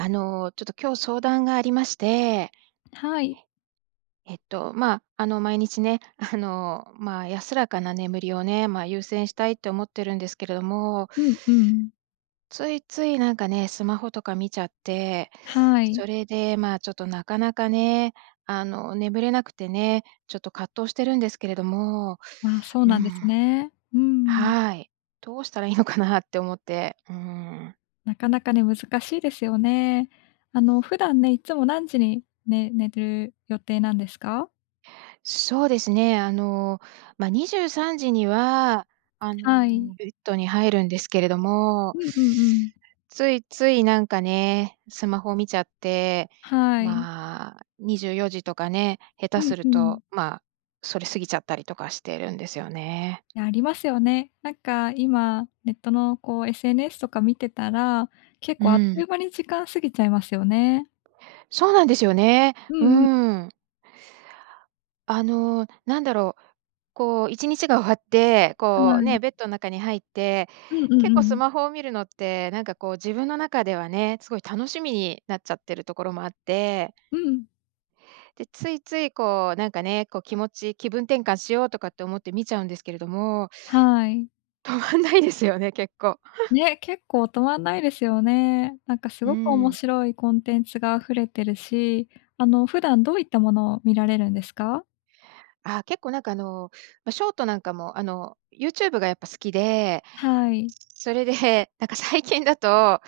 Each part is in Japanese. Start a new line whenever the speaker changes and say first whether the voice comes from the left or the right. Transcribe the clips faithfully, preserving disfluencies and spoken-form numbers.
right: あの、ちょっと今日相談がありまして。
left: はい。
right: えっと、まあ、あの、毎日ね、あの、まあ、安らかな眠りをね、まあ、優先したいって思ってるんですけれども。
left: うんうん。
right: ついついなんかね、スマホとか見ちゃって、
left: はい。
right: それで、まあ、ちょっとなかなかね、あの、眠れなくてね、ちょっと葛藤してるんですけれども
left: ああ、そう
right: う
left: なんです
right: ん。
left: ね。うん。
right: はい。どうしたらいいのかなって思って、うーん。
left: なかなかね、難しいですよね。あの、普段ね、いつも何時に、ね寝る予定なんですか？
right: そうですね。あの、まあ、にじゅうさんじには、あ
left: はい。
right: の、ベッドに入るんですけれども。
left: うんうんうん。
right: ついついなんかね、スマホを見ちゃって、
left: はい。
right: まあ、にじゅうよじとかね、下
left: う
right: 手
left: ん
right: する
left: うん。
right: と、まあ、それ過ぎちゃったりとかしてるんですよね。
left: や、ありますよね。なんか今ネットの、こう、SNS とか見てたら、結
right: う
left: 構あっという
right: ん。
left: 間に時間過ぎちゃいますよね。
right: そうなんですよね。
left: う
right: う
left: んうん。
right: ん。あの、なんだろう、こう、いちにちが終わって、
left: は
right: こう
left: い。
right: ね、ベッドの中に入って
left: うんうん
right: 結
left: う
right: 構ス
left: ん。
right: マホを見るのってなんか、こう、自分の中ではね、すごい楽しみになっちゃってるところもあって。
left: うん。
right: で、ついつい、こう、なんかね、こう、気持ち気分転換しようとかって思って見ちゃうんですけれども。
left: はい。
right: 止まんないですよね結構。
left: ね、結構止まんないですよね。なんかす
right: う
left: ごく面
right: ん。
left: 白いコンテンツが溢れてるし、あの、普段どういったものを見られるんですか？
right: あ、結構、なんか、あの、ま、ショートなんかも、あの、ユーチューブが、やっぱ、好きで、
left: はーい。
right: それで、なんか、最近だと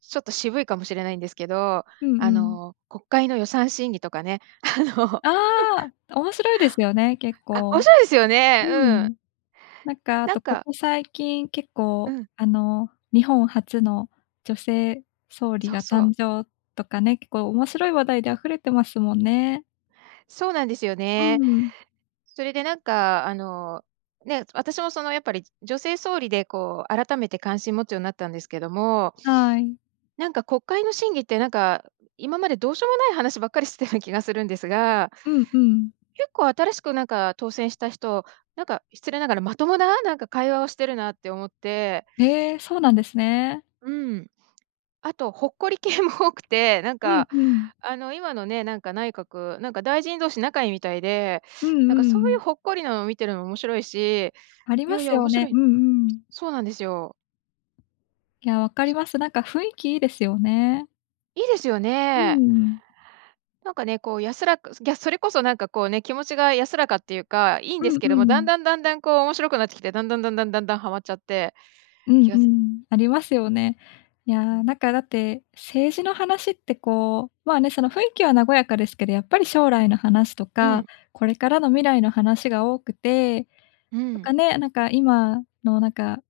right: ちょっと渋いかもしれないんですけど、
left: うん
right: あ
left: うん。
right: の、国会の予算審議とかね、あの、
left: ああ、面白いですよね、結
right: あ、面
left: 構。
right: 白いですよね。
left: う
right: うん。
left: ん。なんか、あ
right: なん
left: と、こ
right: か
left: こ最近結
right: う
left: 構、
right: ーん。
left: あの、日本初の女性総理
right: そう
left: が
right: そう。
left: 誕生とかね、結構面白い話題で溢れてますもんね。
right: そうなんですよ
left: う
right: ね。
left: ん。
right: それで、なんかあの、ね、私も、その、やっぱり、女性総理でこう改めて関心持つようになったんですけども
left: はい。
right: なんか、国会の審議って、なんか、今までどうしようもない話ばっかりしてたような気がするんですが
left: うんうん。
right: 結構新しく、なんか、当選した人、なんか、失礼ながらまともな、なんか、会話をしてるなって思って。
left: ええ、そうなんですね。
right: うん。あとほっこり系も多くて、なん
left: うん
right: か、
left: うん。
right: あの、今のね、なんか、内閣、なんか、大臣同士仲いいみたいで、
left: うん
right: なんか、そ
left: う
right: うい
left: ん。
right: うほっこりなの見てるのも面白いし、
left: あり
right: い
left: ま
right: やい
left: す
right: や、
left: よ
right: 面
left: ね。
right: 白
left: う
right: い。
left: んうん。
right: そうなんですよ。
left: や、分かります。なんか雰囲気いいですよね。
right: いいですよ
left: うー
right: ね。
left: ん。
right: なんかね、こう、安らくいや、それこそなんか、こうね、気持ちが安らかっていうか、いいん
left: う
right: で
left: ん
right: すけ
left: う
right: ども、だん
left: ん。
right: だんだんだん、こう、面白くなってきて、だんだんだんだんだんだんはまっちゃって、
left: うん
right: 気
left: う
right: がつ
left: ん。ありますよね。や
right: う
left: あ、
right: ん。
left: なんかだって政治の話って、こう、まあね、その、雰囲気は和やかですけど、やっぱり将来の話と
right: う
left: か、
right: ん。
left: これからの未来の話が多くて、
right: う
left: なん
right: ん。
left: かね、なんか今の、なんか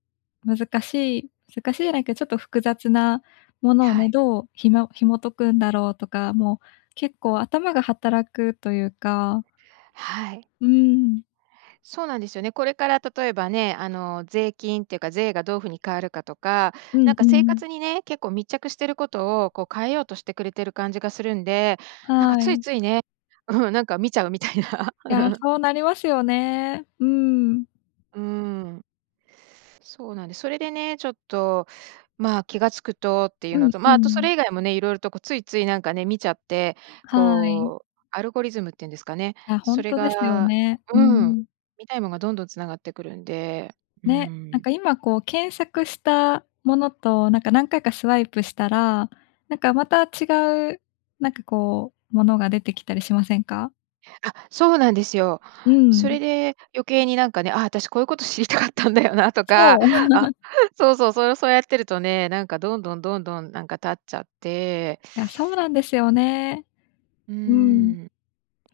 left: 難しい難しいじゃないけどちょっと複雑なものを
right: は
left: ね、
right: い。
left: どう紐紐解くんだろうとか、もう、結構、頭が働くというか。
right: はい。
left: うーん。
right: そうなんですよね。これから、例えばね、あの、税金ってか税がどういうふうに変わるかとか、
left: う
right: な
left: ん
right: ん
left: う
right: か生活
left: ん。
right: にね、結構密着してることを、こう、変えようとしてくれてる感じがするんで、なんか
left: は
right: つい
left: い。
right: ついね。うん、なんか見ちゃうみたい
left: や、
right: な。
left: そうなりますよね。うーん。
right: うーん。そうなんです。それでね、ちょっと、まあ、気が付くとってい
left: う
right: うの
left: ん
right: と、
left: う
right: まあ、あとそ
left: ん。
right: れ以外もね、色々と、こう、ついついなんかね、見ちゃって、
left: はい。
right: こう、アルゴリズムっていうんですかね、
left: あ、
right: そ
left: 本
right: れ
left: 当ですよ
right: が
left: ね。うー
right: うん、
left: ん。
right: 見たいもんがどんどん繋がってくるんで、うー
left: ね、なん
right: ん。
left: か今、こう、検索したものと、なんか何回かスワイプしたら、なんか、また違うなんか、こう、ものが出てきたりしませんか？
right: あ、そうなんですよ。
left: う
right: そ
left: ん。
right: れで余計になんかね、あ、私こういうこと知りたかったんだよなとか、
left: そう。
right: あ、そうそうそう、そうやってるとね、なんかどんどんどんどんなんか経っちゃって。
left: いや、そうなんですよね。
right: う
left: うん。
right: ん。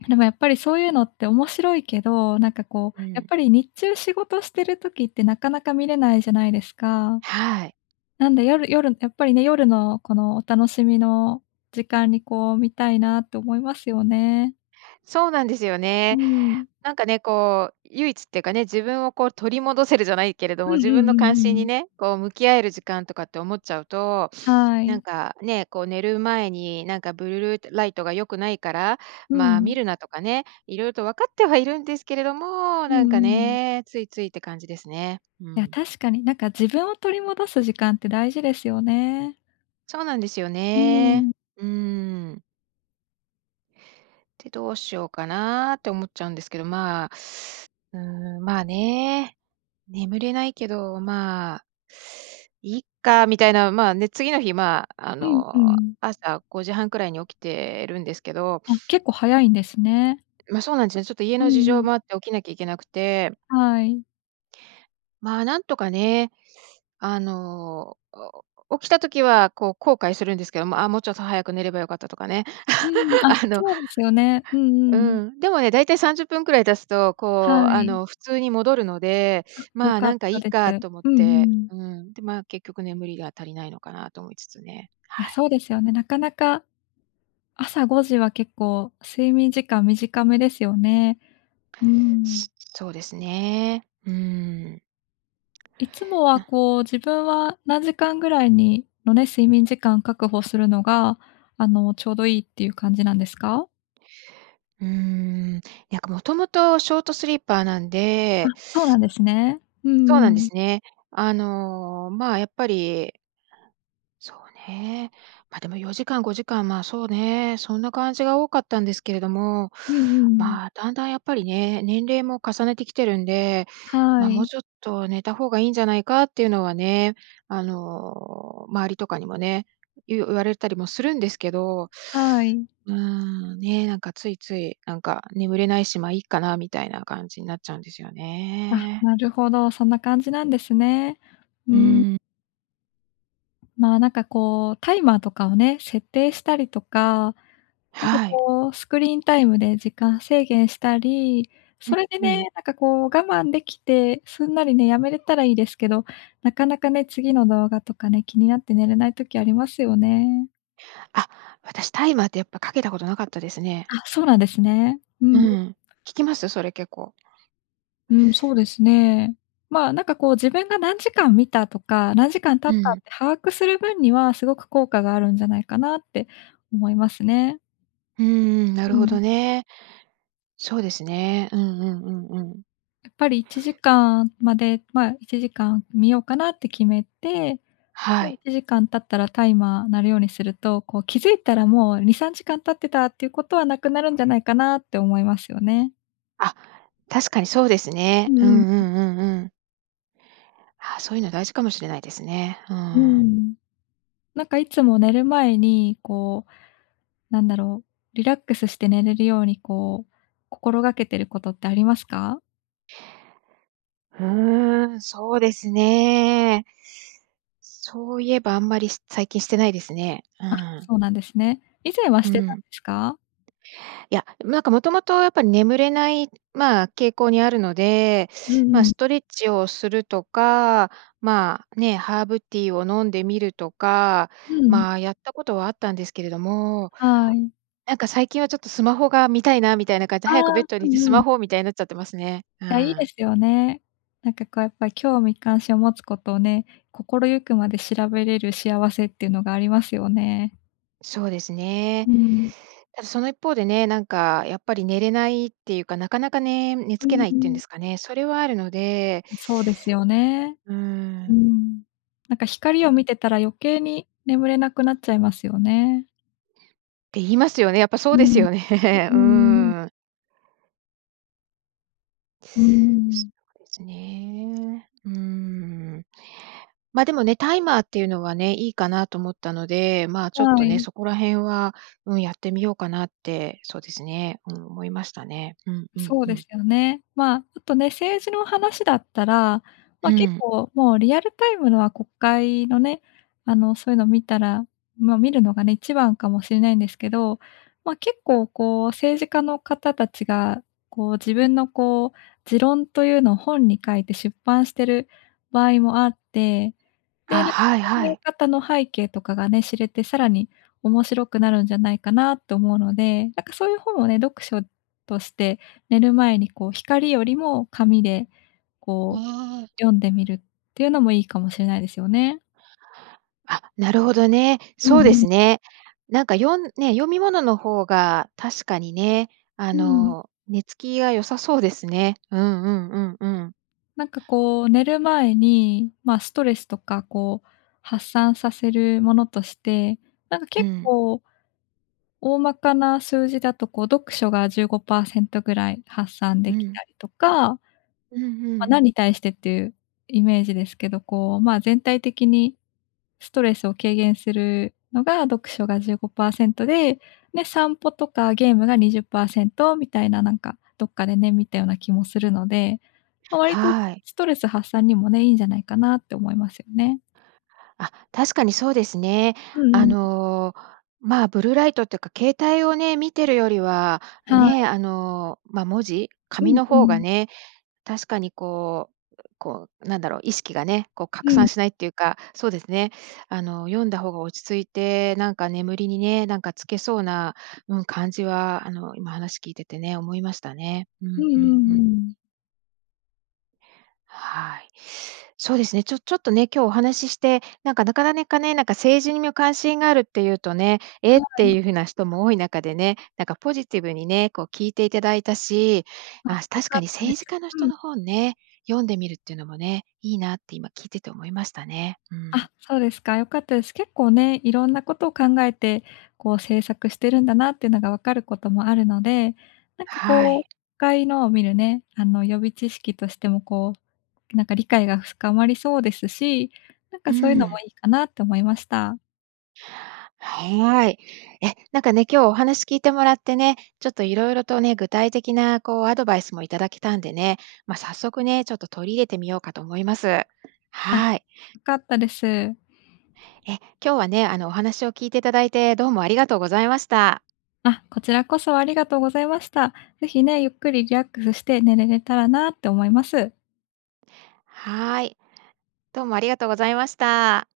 left: でもやっぱりそういうのって面白いけど、なんかこう
right: う
left: やっ
right: ん。
left: ぱり、日中仕事してる時って、なかなか見れないじゃないですか。
right: はい。
left: なんで夜夜、やっぱりね、夜のこの、お楽しみの時間にこう見たいなって思いますよね。
right: そうなんですよ
left: う
right: ね。
left: ん。
right: なんかね、こう唯一ってかね、自分をこう取り戻せるじゃないけれど
left: う
right: も、
left: んう
right: 自分
left: ん
right: の
left: うんう
right: 関
left: ん
right: 心
left: う
right: に
left: ん。
right: ね、こう向き合える時間とかって思っちゃうと、
left: は
right: なん
left: い。
right: かね、こう寝る前になんかブルルライトが良くないから、
left: う
right: ま、見
left: ん。
right: るなとかね、色々と分かってはいるんですけれども、
left: うん
right: なん
left: う
right: か
left: ん。
right: ね、ついついって感じですね。う
left: いや、
right: ん。
left: 確かになんか自分を取り戻す時間って大事ですよね。
right: そうなんですよ
left: う
right: ね。
left: ん。
right: うん。て、どうしようかなって思っちゃうんですけど、まあ、うん、まあね、眠れないけど、まあ、いっかみたいな、まあね、次の日まあ、あ
left: うん、う
right: の、
left: ん。
right: 朝ごじはんくらいに起きてるんですけど。
left: あ、結構、早いんですね。
right: ま、そうなんですよね、ちょっと家
left: うん
right: の事
left: う
right: 情も
left: ん。
right: あって起きなきゃいけなくて
left: はい。
right: ま、なんとかね、あの、お起きた時は、こう、後悔するんですけども、あ、もう、ちょっと早く寝れば良かったとかね。
left: うんうん、あ、
right: あの
left: そうですよね。うんう
right: う
left: んうん。
right: ん、でもね、だいたいさんじゅっぷんくらい経つと、
left: は
right: こう、あ
left: い。
right: の、普通に戻るので、
left: あっ、良
right: ま、
left: かっ
right: なんか、い
left: た
right: い
left: です。
right: かと思っ
left: うんうん
right: て、
left: うん。
right: うん、で、ま、結局眠りが足りないのかなと思いつつね。
left: いや、
right: はい。
left: そうですよね。なかなか、朝ごじは結構睡眠時間短めですよね。うーん。
right: そうですね。うん。
left: いつもは、
right: な。
left: こう、自分は何時間ぐらいにのね、睡眠時間を確保するのが、あの、ちょうどいいっていう感じなんですか？
right: うんうん、にゃんか、もともと、ショートスリーパーなん
left: あっ、
right: で。
left: そうなんですね。うんう
right: そうな
left: んう
right: んで
left: ん。
right: すね。あの、ま、やっぱりそうね。ま、でも、よじかん、ごじかんま、そうね、そんな感じが多かったんですけれども、
left: うんうんうん。
right: ま、だんだん、やっぱりね、年齢も重ねてきてるんで、
left: は
right: ま、もう、
left: い。
right: ちょっと寝た方がいいんじゃないかっていうのはね、あの、周りとかにもね、いう言われたりもするんですけど、
left: はい。
right: うん、ね、なんか、ついつい、なんか、眠れないし、まあ、いっかなみたいな、感じになっちゃうんですよ
left: あっ、
right: ね。
left: なるほど。そんな感じなんですね。う
right: うー
left: ん。
right: ん。
left: ま、なんかこう、タイマーとかをね、設定したりとか、なんか
right: はい。
left: こう、スクリーンタイムで時間制限したり、
right: ん、
left: それで
right: うん。
left: ね、なんかこう、我慢できてすんなりね、やめれたらいいですけど、なかなかね、次の動画とかね、気になって寝れない時ありますよね。
right: あ、私、タイマーってやっぱかけたことなかったですね。
left: あ、そうなんですね。う
right: う
left: ん。
right: ん、効きます？それ結構。
left: うん、そうですね。まあ、なんか、こう、自分が何時間見たとか、何時間経っ
right: う
left: たっ
right: ん。
left: て把握する分にはすごく効果があるんじゃないかなって思いますね。
right: うんうん、な
left: う
right: るほ
left: ん。
right: どね。そうですね。うんうんうんうん。
left: やっぱりいちじかんまでまあ、いちじかん見ようかなって決めて、じ
right: は
left: ゃあ、い
right: い。
left: ちじかん経ったらタイマー鳴るようにすると、こう、気づいたら、もう、にさんじかん経ってたっていうことは、なくなるんじゃないかなって思いますよね。
right: あ、確かにそうです
left: う
right: ね。うん
left: んうん、
right: う
left: うん。
right: んうんうん。あ、そういうの大事かもしれないですね。うー
left: うんう
right: ん。
left: んうん。なんかいつも寝る前に、こう、なんだろう、リラックスして寝れるように、こう、心がけてることってありますか？
right: ふうん、そうですね。そういえばあんまり、し最近してないですね。う
left: あ、
right: ん。
left: そうなんですね。以前は
right: う
left: してたん
right: ん。
left: ですか？
right: いや、でも、なんかもともとやっぱり眠れない、まあ、傾向にあるので、
left: う
right: まあ、
left: んうん。
right: ストレッチをするとか、まあね、ハーブティーを飲んでみるとか、
left: うん。
right: まあ、やったことはあったんですけれども。
left: はい。
right: なんか最近はちょっとスマホが見たいなみたいな感じで、
left: ああ、
right: 早くベッドに
left: う
right: 行って
left: ん
right: ス
left: う
right: マ
left: ん。
right: ホ、みたいになっちゃってますね。う
left: いや、いいで
right: ん。
left: すよね。なんか、こう、やっぱり興味関心を持つことをね、心ゆくまで調べれる幸せっていうのがありますよね。
right: そうですね。
left: うーん。
right: ただその一方でね、なんか、やっぱり、寝れないっていうか、なかなかね、寝
left: う
right: 付け
left: ん、
right: ないっ
left: う
right: ていうんで
left: ん。
right: すかね。それはあるので、
left: うん、そうですよね、
right: うー
left: う
right: ん。
left: ん。なんか、
right: あ
left: 光を
right: ど。
left: 見てたら余計に眠れなくなっちゃいますよね。
right: って言いますよね。やっぱそ
left: う
right: うです
left: ん、
right: よね。
left: う
right: う
left: んうんうん。
right: ーん。
left: うーん。
right: そうですね。うーん。までもね、タイマーっていうのはね、いいかなと思ったので、まあ、
left: は
right: ちょっとね、
left: い。
right: そこら辺は、うん、やってみようかなって、そうですね、うん、思いましたね。うん、うん、
left: そう
right: う
left: で
right: ん。
left: すよね。まあ、ちょっとね、政治の話だったら、ま、
right: う
left: 結
right: ん。
left: 構、もう、リアルタイムのは国会のね、あの、そういうの見たらま、見るのがね、一番かもしれないんですけど、ま、結構、こう、政治家の方たちが、こう、自分の、こう、持論というのを本に書いて出版してる場合もあって、
right: あ、
left: で、、
right: はい
left: 考
right: は
left: え
right: い。
left: 方の背景とかがね、知れて、さらに面白くなるんじゃないかなと思うので、なんか、そういう本をね、読書として寝る前に、こう、光よりも紙で、こ
right: わ
left: う、読んでみるっていうのもいいかもしれないですよね。
right: あっ、なるほどね。
left: うんう
right: そうです
left: ん。
right: ね。なんか、よんね、読み物の方が確かにね、あ
left: うーん。
right: の、寝つきが良さそうですね。うんうんうん、うん。
left: なんか、こう寝る前に、ま、ストレスとか、こう、発散させるものとして、なんか、
right: う
left: 結
right: ん。
left: 構大まかな数字だと、こう、読書がじゅうごパーセントぐらい発散
right: う
left: でき
right: ん。
left: たりとか
right: うんう
left: ま、
right: ん。
left: なんに対してっていうイメージですけど、こう、まあ、全体的にストレスを軽減するのが読書がじゅうごパーセントで、で、散歩とかゲームがにじゅっパーセントみたいな、なんか、どっかでね、見たような気もするので、ま、割と
right: はい。
left: ストレス発散にもね、いんじゃないかなって思いますよね。
right: あ、確かにそうですね。
left: うう
right: あ
left: ん。
right: の、まあ、ブルーライトてか携帯をね見てるよりは
left: はい。
right: ね、あの、ま、文字
left: う
right: 紙
left: ん、
right: の
left: う
right: 方が
left: ん。
right: ね、確かにこう、こうなんだろう、意識がね、こう、
left: う
right: 拡
left: ん。
right: 散しないっていうか、そうですね、あの、読んだ方が落ち着いて、なんか眠りにね、なんかつけそうな、うん、感じは、あの、今話聞いててね、思いましたね。うん、
left: うんう
right: う
left: んう
right: ん、
left: ん
right: う
left: う
right: ん。
left: ん。
right: はい、そうですね、ちょちょっとね、今日お話しして、なんか、なかなねかね、なんかにみを関心があるって言うとね、え
left: は
right: って
left: い。
right: いう風な人も多い中でね、なんかポジティブにね、こう聞いていただいたし、あ、
left: あ、よ
right: 確
left: か
right: か
left: っ
right: に
left: たんで
right: 政
left: す。
right: 治家の人
left: うん。
right: の本ね、読んでみるっていうのもね、いいなって今聞いてて思いましたね。うん。
left: あ、そうですか。良かったです。結構ね、いろんなことを考えて、こう政策してるんだなっていうのが分かることもあるので、なんか
right: は
left: 国
right: い。
left: 会のを見るね、あの予備知識としてもこう、なんか理解が深まりそうですし、なん
right: う
left: か
right: ー
left: そういうのも
right: ん。
left: いいかなと思いました。
right: はい。え、なんかね、今日お話聞いてもらってね、ちょっと色々とね、具体的なこうアドバイスも頂けたんでね、ま、早速ね、ちょっと取り入れてみようかと思います。
left: あ、
right: はい。
left: 良かったです。
right: え、今日はね、あのお話を聞いていただいてどうもありがとうございました。
left: あ、こちらこそありがとうございました。ぜひね、ゆっくりリラックスして寝れれたらなって思います。
right: はい。どうもありがとうございました。